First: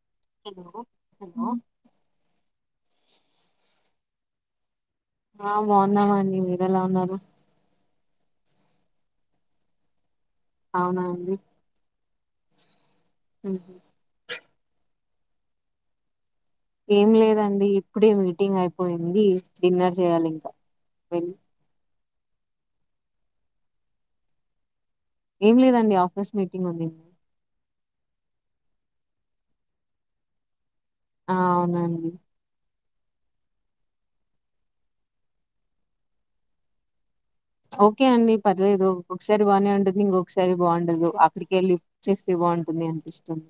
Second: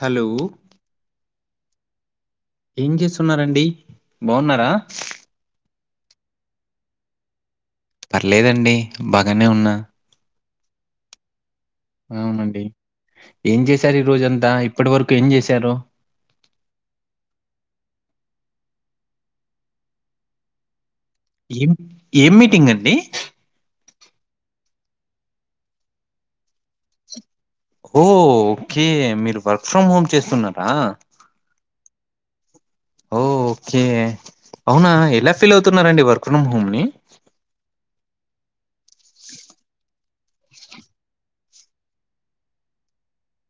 Hello hello ఏం చేస్తున్నారంండి బాగున్నారా ఆ బాగున్నామాండి మీర ఎలా ఉన్నారు పర్లేదండి బాగానే ఉన్నా అవునా అండి అవునండి ఏం ఉహు. చేసారు ఈ రోజంత త అదా ఇప్పటి వరకు ఏం చేశారు ఏం లేదండి ఇప్పుడే మీటింగ్ అయిపోయింది డిన్నర్ చేయాలి ఇంకా వెళ్ళి ఏం ఏం మీటింగ్ అండి ఏం లేదండి ఆఫీస్ మీటింగ్ ఉంది ఓ ఓకే మీరు వర్క్ ఫ్రమ్ హోమ్ చేస్తున్నారా ఆ అవునండి ఓ ఓకే అవునా ఎలా ఫీల్ అవుతున్నండి వర్క్ ఫ్రమ్ హోమ్ని ఓకే అండి పర్లేదు ఒ ఒకసారి బాగానే ఉండది ఇంకొకసారి బాగుండదు అక్కడికి వెళ్ళి చేస్తే బాగుంటుంది అనిపిస్తుంది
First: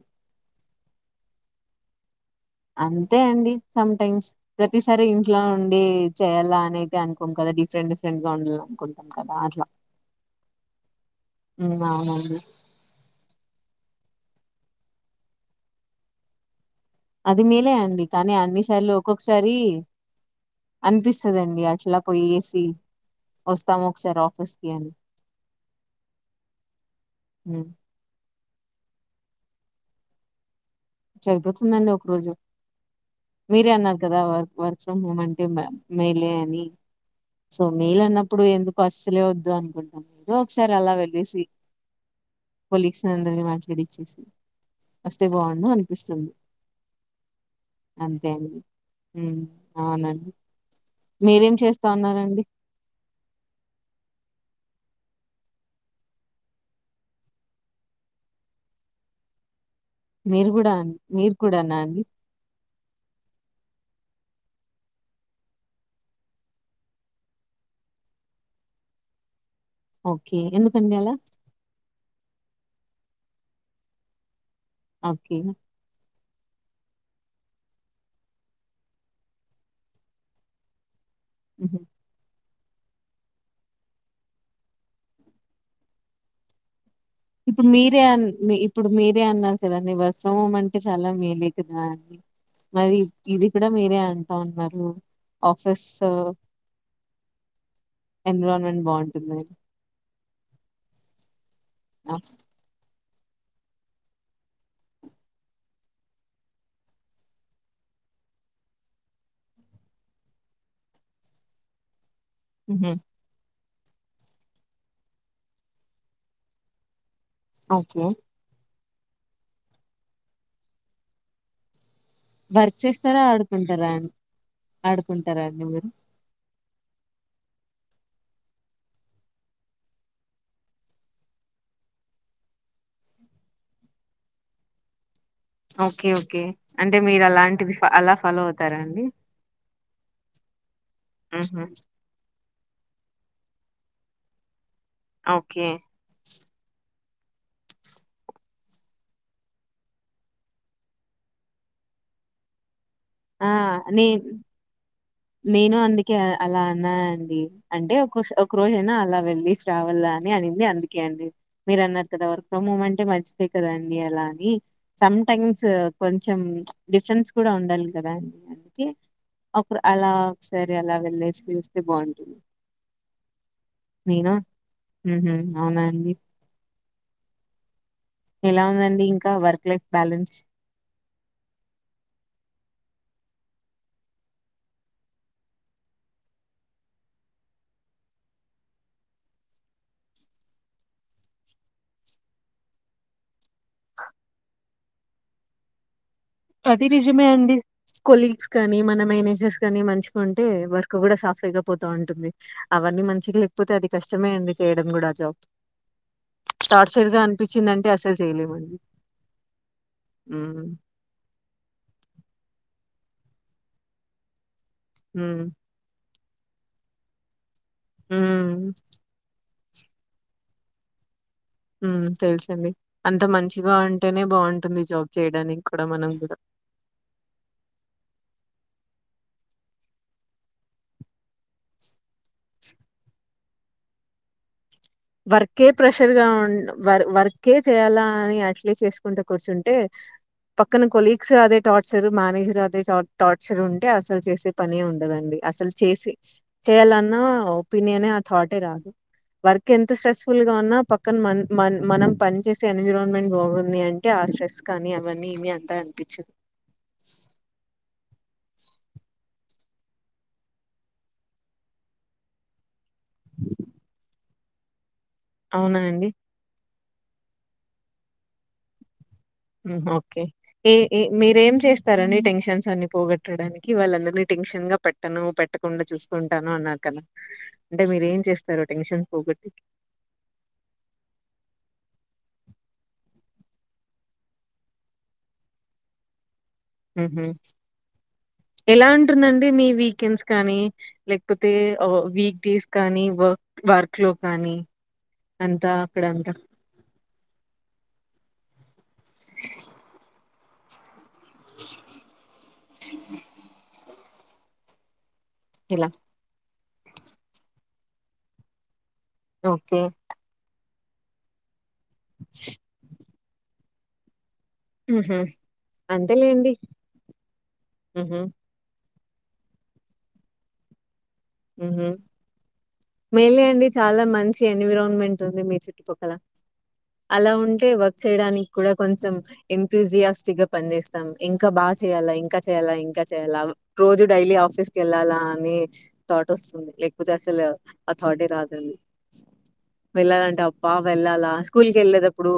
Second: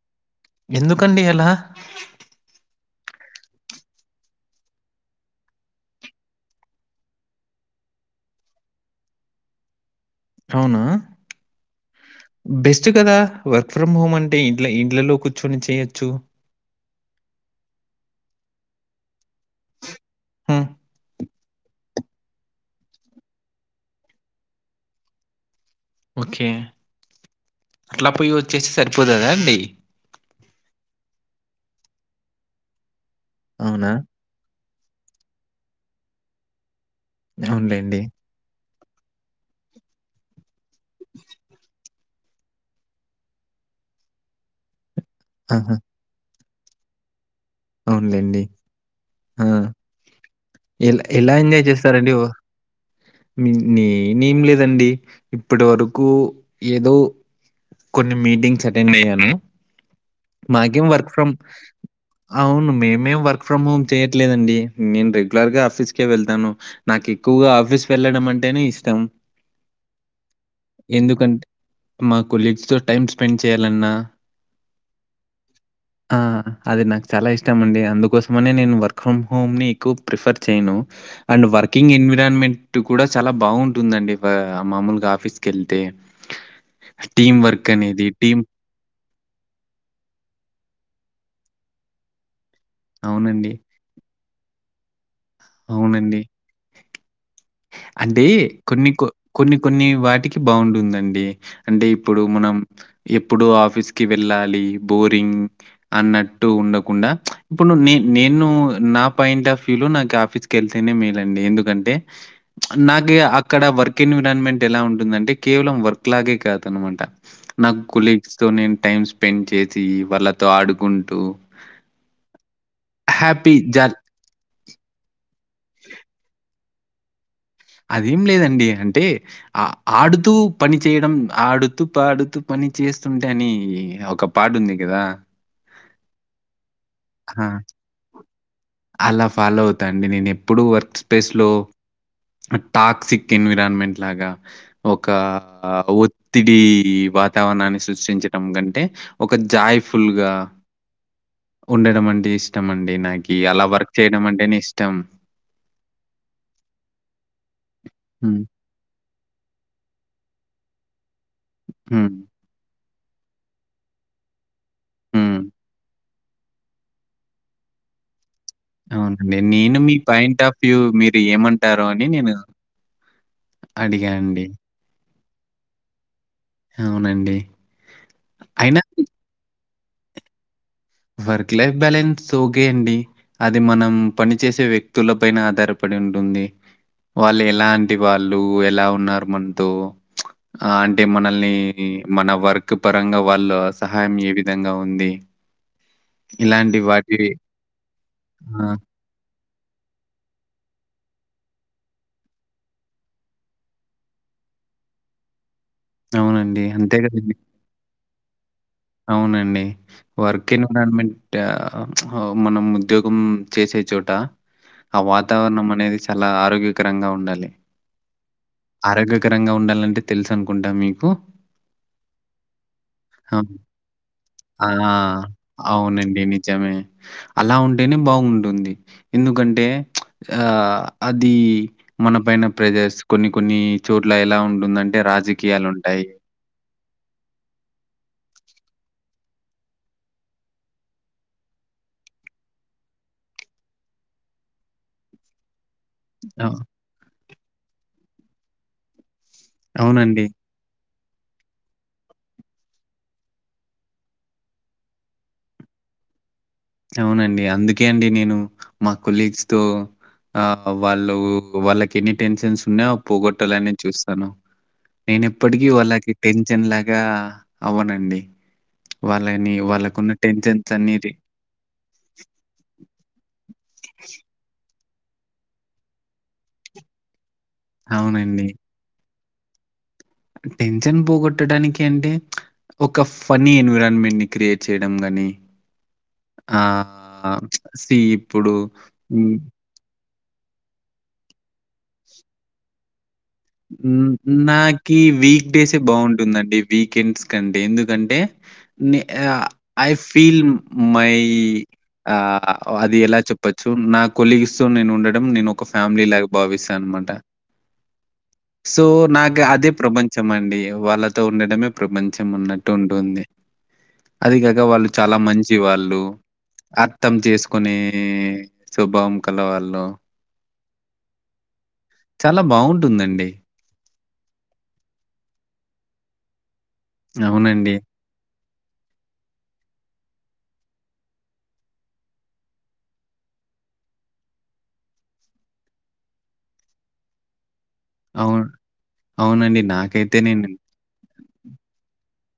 ఎందుకండి అలా అంతే అండి సటైమ్స్ ప్రతిసారి ఇంట్లో ఉండి చేయాలా అని అయితే అనుకోం కదా డిఫరెంట్ డిఫరెంట్ గా ఉండాల అనుకుంటాం కదా అట్లా అవునా ఉమ్, అవునండి బెస్ట్ కదా వర్క్ ఫ్రమ్ హోమ్ అం టే ఇంట్ల ఇంట్లలో కూర్చొని చేయొచ్చు అది మేలే అండి కానీ అన్ని సార్లు ఒక్కొక్ సారి హ్మ్, అనిపిస్ వస్తుదండి అట్లా పోయేసి వస్తాం ఒకసారి ఆఫీస్ కి అని ఓకే ఉమ్, అట్లా పోయి వచ్ వచ్చేసి సరిపోతదా అండి సరిపోతుందండి ఒక రోజు మీరే అవునా అన్నారు కదా వర్క్ వర్క్ ముమంటే మ మేలే అని సో అవునులేండి మేలన్నప్పుడు ఎం కస్సలే వద్దు అనుకుంట్నం ఓ ఒకసారి అలా వెళ్ళేసి కొలీగ్స్ నందరినీ మాట్లాడిచ్చేసి వస్తే బాగుండు ఆహ అన్ తుంది అంతే అవునులెండి. అండి మ్మ్ ఆ! అవునండి ఎలా ఎలా మీరేం ఎంజాయ్ చేస్తా చేస్తారండి హొ ఉన్నారండి నేనేం లేదండి అండి ఇప్పటి వరకూ ఏదో కొన్ని మీటింగ్స్ అటెండ్ అయ్యాను మీరు కూడా మాకేం అన్- వర్క్ ఫ్రమ్ మీరు కూడానా అండి అవును మేమేం వర్క్ ఫ్రమ్ హోమ్ చేయట్లేదండి నేను రెగ్యులర్గా ఆఫీస్కే వెళ్తాను నాకు ఎక్కువగా ఆఫీస్ వెళ్ళడం అంటేనే ఇష్టం ఓకే ఎందుకండి అలా ఎందుకంటె మా కొలీగ్స్ తో టైమ్స్ స్పెండ్ చేయాలన్నా ఓకే ఆ అది నాకు చాలా ఇష్టం అండి అందుకోసమనే నేను వర్క్ ఫ్రమ్ హోమ్ని ఎక్కువ ప్రిఫర్ చేయనూ అండ్ వర్కింగ్ ఎన్విరాన్మెంట్ టు కూడా చాలా బాగుంటుందండి ఆ మామూలుగా ఆఫీస్ కెళ్తే ఇప్పుడు మీరే అన్ మి ఇప్పుడు మీరే అన్నారు కదండి వర్క్ ఫ్రమ్ హోమ్ అంటే చాలా మేలేకదా అనీ మరి ఇది అవునండి. కూడ మీరే అంట్ అన్నారు ఆఫీసో అవునండి. అంటే కొన్ని కొ కొన్ని కొన్ని వాటికి బాగుంటుందండి అంటే ఇప్పుడు మనం ఎప్పుడు ఆఫీస్ కి వెళ్ళాలీ బోరింగ్ అన్నట్టు ఉండకుండా ఇప్పుడు నే నేను నా పాయింట్ ఆఫ్ వ్యూ లో నాకు ఆఫీస్ కెళ్తేనే మేలండి ఎందుకంటే ఉహు నాకిగ అక్ అక్కడ వర్క్ ఎన్విరాన్మెంట్ ఎలా ఉంటుందంటే కేవలం వర్క్ లాగే కాద అన్నమాట నాక్ ఓకే కొలీగ్స్ తో నేన్ టైం స్పెండ్ చేసీ వాళ్ళతో ఆడుకుంటూ వర్క్ చేస్తారా హ్యాపీ ఆడుకుంటరా జాల్ అం ఆడుకుంట టారా అండి మీరు అదేం లేదండి అంటే ఆ ఆడుతూ పని చేయడం ఆడుతూ పాడుతూ పని చేస్తుంటే అనీ ఒక పాట ఉంది కదా ఓకే ఓకే అంటే మీరు అలాంటిది అలా ఫాలో అవు అలా ఫాలో అవుతా అండి నేను ఎప్పుడూ వర్క్ స్పేస్ లో ఉహు టాక్సిక్ ఎన్విరాన్మెంట్ అట్లాగా ఒకా ఓకే ఒత్తిడీ... వాతావరణాన్ని సృష్టించడం కంటే ఒక జాయ్ ఫుల్ గా... ఉండడం అంటే ఇష్టం అండి నాక్ నాకి. ఆ..... అలా వర్క్ నే చేయడం అంటేనే నేను అందుకే అలా అన్నా అండి అంటే ఒక హ్మ్. ఒక రోజయినా అలా వెళ్లి శ్రావణ్ లానె అని అనింది అందుకే అండి హ్మ్. మీరన్నట్టు దాన్ని పొమ్మమని మంచిదే కదాండి అలా అని హ్మ్. సటైమ్స్ కొంచెం డిఫెన్స్ కూడా ఉండాలి కదా అందుకే అవును ఒక నేను మీ అలా పాయింట్ ఆఫ్ ఒకసారి వ్యూ అలా మీరు వెళ్ళేసి చూస్తే ఏమంటారో అని నేను బాగుంటుంది అడిగానండి ఉ హుమ్ అవునా అండి అవునండి ఎలా అయినా ఉందండి ఇంకా work life balance work life balance okay అండి అది మనం పనిచేసే వ్యక్తుల పైన ఆధారపడి ఉంటుంది వాళ్ళు ఎలాంటి వాళ్ళు ఎలా ఉన్నారు మనతో ఆ.. అంటే మనల్ని మన వర్క్ పరంగా వాళ్ళు సహాయం ఏ విధంగా ఉంది ఇలాంటి అది వాటి నిజమే అండి కొలీగ్స్ ఆ! గానీ మన మేనేజెస్ కానీ మంచిగాంటే వర్క్ కూడా సాఫీ గా పోతా ఉంటుంది అవన్నీ మంచిగా లేకపోతే అది కష్టమే అండి చేయడం కూడా అ జాబ్ అవునండి. అంతే టాడ్సైడ్ గా కదండీ! అనిపించిందింటే అసలు అస్సల్ చేయలే మండి అవునండి వర్క్ ఎన్విరాన్మెంట్ య... ఆ... మనం ఉద్యోగం చేసే చోట అ హ్మ్. వాతవరణం మనేది ఎలా ఆరోగ్యకరంగా ఉండాలి హ్మ్. ఆరోగ్యకరంగా ఉండాలి లంటే తెలుసు అనుకుంటా మీకు హ్మ్. తెలుసండి. అంత ఆమ్ మంచిగా ఉంటేనే ఆ... బావుంటుంది జాబ్ చేయడానికి కూడా మనం అవునండి గూడా. నిజమే అలా ఉంటేనే బావుంటుంది ఎందుకంటే ప్చ్ ఆ అది మన పైన ప్రెజర్స్ కొన్ని కొన్నీ చోట్ల ఎలా ఉంటుందంటే వర్కే రాజకీయాలుంటాయి. ప్రెషర్ గా ఉం వ వర్కే చేయాల అని అ ల్ చేసుకుంట కూర్చుంటే పక్కన కొలీగ్స్ అదే టార్చర్ మేనేజర్ అదే టార్చర్ ఉంటే అసలు చేసే పనే ఉండదంఢి అసల్ చేసి అవ్ చేయాలన్నా ఆ ఒపీనియనె ఆ థాటే రాదు కి ఎంత స్ట్రెస్ అవునండి. ఫుల్ గా ఉన్నా ప కానీ మన్ మన్ మనం పని చేేసే ఎన్విరాన్మెంట్ బాగుంది అంటే ఆ స్ట్రెస్ కానీ అవన్నీ ఏమీ అంతా అనిపించద్ అవునండి అందుక్ ఓకే అండి నేను మా కొలీగ్స్ తో ఆ వాళ్ళు వాళ్ళకి ఎన్ని టెన్షన్స్ ఉన్నాయోఅవి పోగొట్టాలనె చూస్తాను నేన ఎప్పటికీ అవునా అండి? వాళ్ళకి టెన్షన్ లా గా అవునండి ఓకే ఏ ఏ అనేది మీరేం చేస్తారని టెన్షన్స్ అన్ని పోగొట్టడానికి వాళ్ళందరినీ టెన్షన్ గా పట్ట పట్టను పెట్టకుండా చూసుకుంటాను అన్నారు కదా అంటే మీర ఏం అవునండి. చేస్తారు టెన్షన్ పోగొట్ టెన్షన్ పోగొట్టడానికి అంటే ఒక ఫనీ ఎన్విరాన్మెంట్ ని క్రియేట్ చేయడం గానీ ఆ హుహు. సి ఇప్పుడు ఎలా హ్మ్ ఉంటుందండి మీ వీకెండ్స్ కానీ లేకపోతే ఆ వీక్ డేస్ కానీ వ హ్మ్ నాకి వీక్ అంతా డేస్ అక్కడంతా బాగుంటుందండి వీకెండ్స్ కంటే ఎందుకంటే నీ ఆ ఐ ఫీల్ మై ఈ ఆ అది ఎలా చెప్పచ్చు నాకు కొలీగ్స్ తో నే ఉండట టం నేను ఒక ఇలా? ఫ్యామిలీ లా భావిస్తా తనమాట సో నాకు అదే ఓకే. ప్రపంచం అండి వాళ్ళతో ఉండడమే ప్రపంచం ఉన్నట్టు ఉంటుంది అది కాక వాళ్ళు చాలా హుహు. మంచి వాళ్ళు అంతేలేండి. అర్థం చేసుకునే హుహు. స్వభావం కలవాళ్ళు హ్మ్ చాలా బావుంటుందండి. మేలే అండి చాలా మ మంచి ఎన్విరాన్మెంట్ ఉంది మీ చుట్టుపక్కల అలా ఉంటే అవునండి. వర్క్ చేయడానికి కూడా కొంచెం ఎథుజియాస్టిక్ గా పని చేేస్తాం ఇంకా బాగా చేయ్యాలా ఇంకా చేయాలా ఇంకా చేయాలా రోజు డైలీ ఆఫీస్ కి వెళ్ళాలా అని థాట్ వస్తుంది లేకపోతే అసలు అ థాటే అవును. రాదండి అవునండి. నాకైతే వెళ్ళాలంటే నేను అబ్బ వెళ్ళాలా స్కూల్ కి వెళ్ళేటప్పుడు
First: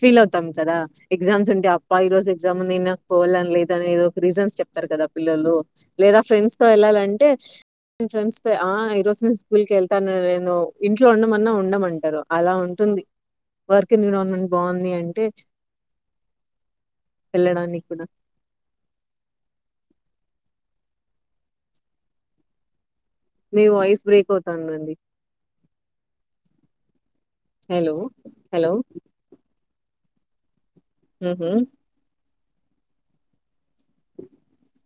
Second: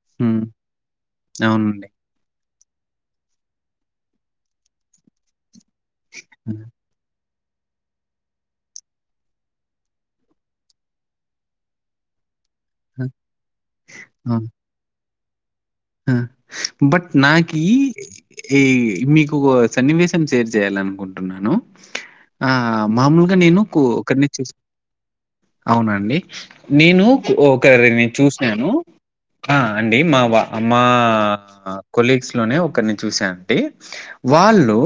ఫీల్ హ్మ్. అవుతాం కదా ఎగ్జామ్స్ ఉంటే అవునండి. అబ్బ ఈ రోజు ఎగ్జామ్ ఉంది నాకు పోవాలని లేదనేది ఒక రీజన్స్ చెప్తారు కదా పిల్లలు లేదా ఫ్రెండ్స్ తో వెళ్ళాలంటే నేను ఫ్రెండ్స్ తో ఆ ఈరోజు నేను స్కూల్ కి వెళ్తాను నేను ఇంట్లో ఉండమన్నా ఉండమంటారు అలా ఉంటుంది ఆ! వర్క్ ఎన్విరాన్మెంట్ బాగుంది అంటే హ్మ్ బట్ నాకి వెళ్ళడానికి కూడా ఈ మీకు ఒ సన్నివేశం షేర్ చేయాలి అనుకుంటున్నాను ఆ మామూలుగా నేను మీ కో వాయిస్ ఒకరిని బ్రేక్ చూస్ అవుతుందండి అవునండి నేనూ హలో ఒకరిని చూసినాను హలో ఆ అండి మావా అమ్మా ఉహు కొలీగ్స్ లోనే ఒకరిని చూశాను టె వాళ్ళు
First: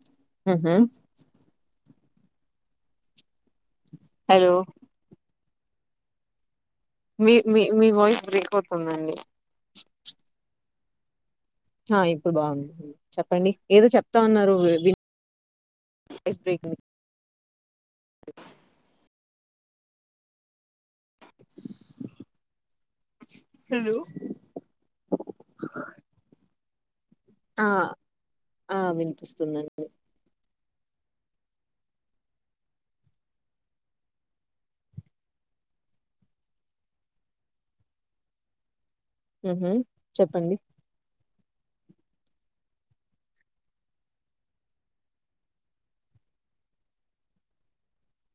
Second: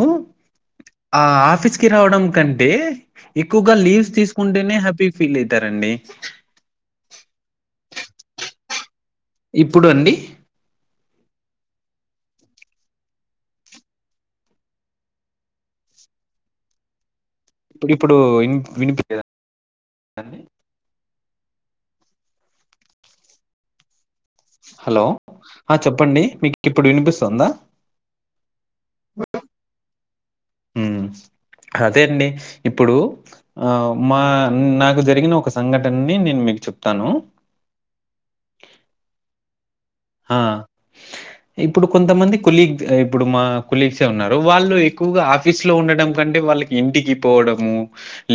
ఉహు ఆ ఆఫీస్ కి రావడం కంటే ఎక్కు గా లీవ్స్ హలో తీసుకుంటేనే హ్యాపీ ఫీల్ది టరండి మీ మీ మీ వాయిస్ బ్రేక్ అవుతుందండి ఇప్పుడు అండి ఆ ఇప్పుడు బావుంది చెప్పండి ఏదో చెప్తా ఉన్నారు వ్ వాయిస్ బ్రేక్ ఇప్పుడు ఇప్పుడు ఇన్ వినిపిలేదా అన్ని హలో హలో ఆ చెప్పండి మీకు ఇప్పుడు వినిపిస్ ఆ ఆ విన్ పిస్తుందండి మ్ అదే అండి ఇప్పుడు ఆ మా నాకు జరిగిన ఒక సంఘటనని నేను మీకు చెప్తాను ఊహూ ఆ చెప్పండి ఇప్పుడు కొంతమంది కులీగ్ ఇప్పుడు మా కులీగ్స్ఏ ఉన్నారు వాళ్ళు ఎక్కువగా ఆఫీస్ లో ఉండడం కంటే వాళ్ళకి ఇంటికి పోవడము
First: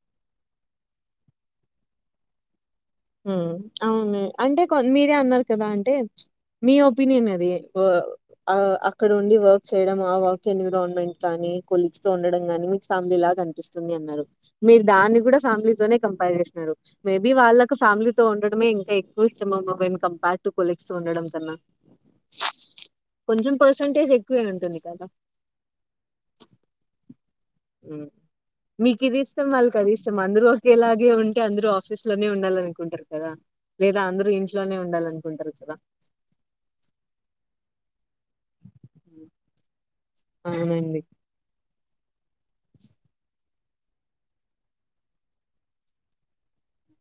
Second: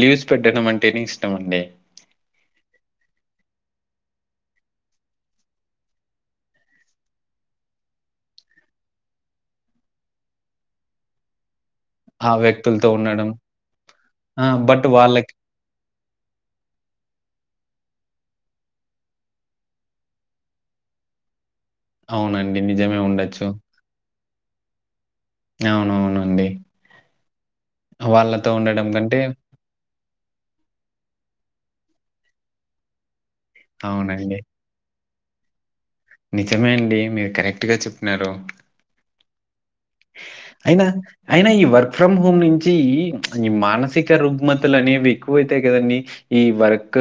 లీవ్స్ పెట్టడం అంటేనే ఇష్టం అండి మ్ అవును అంటే కొన్ మీరే అన్నారు కదా అంటే మీ ఒపీనియన్ అది వా ఆ అక్కడ ఉండి వర్క్ చేయడం ఆ వర్క్ ఎన్విరాన్మెంట్ కాని కొలీగ్స్ తో ఆ ఉండడం గానీ మీకు వ్యక్తులతో ఫ్యామిలీ ఉండడం లాగా అనిపిస్తుంది అన్నారు ఆ మీరు బట్ దాన్ని వాళ్ళకి కూడా ఫ్యామిలీ తోనే కంపేర్ చేస్తున్నారు మేబీ వాళ్ళ ఫ్యామిలీతో ఉండడమే ఇంకా ఎక్కువ ఇష్టం. ఏమో వెన్ కంపర్ టు కొలీగ్స్ తో ఉండడం కన్నా. అవునండి నిజమే ఉండొచ్చు. క్కువే ఉంటుంది కదా! అవునవునండి ఉమ్ వాళ్ళతో ఉండడం మీకిది కంటే ఇష్టం, వాళ్ళకి అది ఇష్ చం అందరూ ఒకే లాగే ఉంటే. అందరూ ఆఫీస్ లోనే ఉండాల. అనుకుంటరు కదా! లేదా అందరూ అవునండి ఇంట్లోనే ఉండాలన్ కుంటారు కదా. నిజమే అండి. మీరు కరెక్ట్ గా చెప్పినారు. అయినా అవునండి. అయినా ఈ వర్ ఫ్రమ్ హోమ్ నుంచి ఈ మానసిక రుగ్మతలు అనేవి ఎక్కువ అైతాయి కదండి. ఈ వర్క్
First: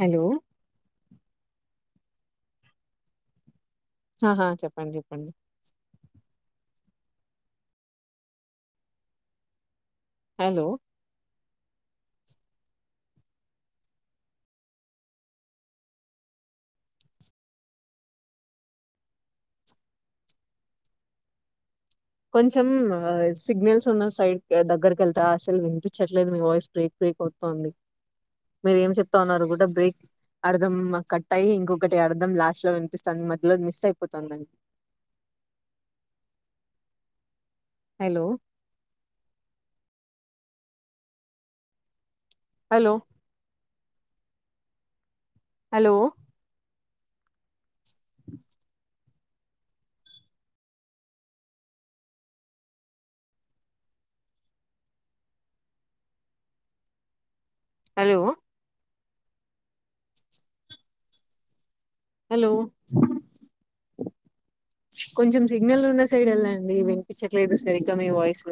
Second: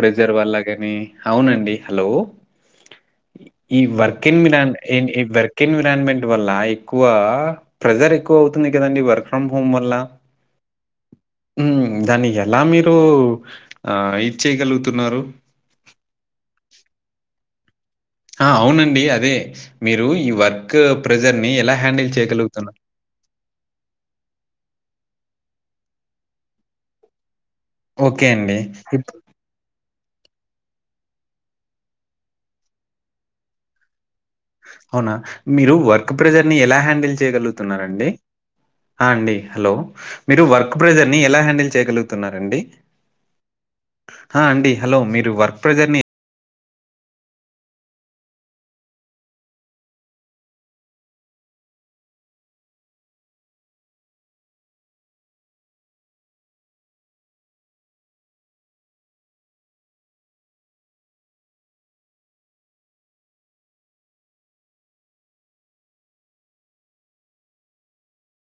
హలో వల్ల గాని. అవునండి. హలో! ఈ వర్కెన్ ఆహా! ఎన్వీరాన్ చెప్పండి. ఈ చెప్పండి. వర్కెన్ ఎన్విరాన్మెంట్ వళ్ళ ఎక్కువ ప్రెజర్ ఎక్కువ అవుతుంది కదండి. వర్క్ ఫ్రమ్ హోమ్ వల్ల. హలో ఉహ్ దాన్ని ఎలా మీరు. ఆ ఇద్ చేయగలుగుతున్నారు. ఆ అవునండి. అదే మీరు ఈ వర్క్ ప్రెజర్ ని ఎలా! హ్యాండిల్ కొంచెం. చేయగలుగుతున్నారు? ఆ సిగ్నల్స్ ఉన్న సైడ్ దగ్గరకి వెళ్ తా అసలు విపించట్లేదు. మీ వాయిస్ బ్రేక్ బ్రేక్ అవుతు తుంది. ఓకే అండి. మీరు ఏం ఇప్ చెప్తా ఉన్నారు కూడా బ్రేక్ అర్ధం కట్టాయి. ఇంకొకటి అర్ధం లాస్ట్ లో వినిపిస్తంది. మధ్యలో మిస్ అయిప్ అవునా మీరు వర్క్ ప్రెజర్ ని ఎలా! హ్యాండ్, ళ్ చేయగాల్ తున్నారండి. హలో! ఆ అండి హలో! మీరు వర్క్ ప్రెజర్ ని ఎలా హ్యాండిల్ చేయగలుగ్ తున్నారండి. హలో! హా అండి హలో మీర్ వర్క్ హలో! ప్రజర్ ని హలో! హలో! కొంచెం సిగ్నల్ ఉన్న సైడ్ వెళ్దండి. వినిపించట్లేదు సరిగ్గా మీ వాయిస్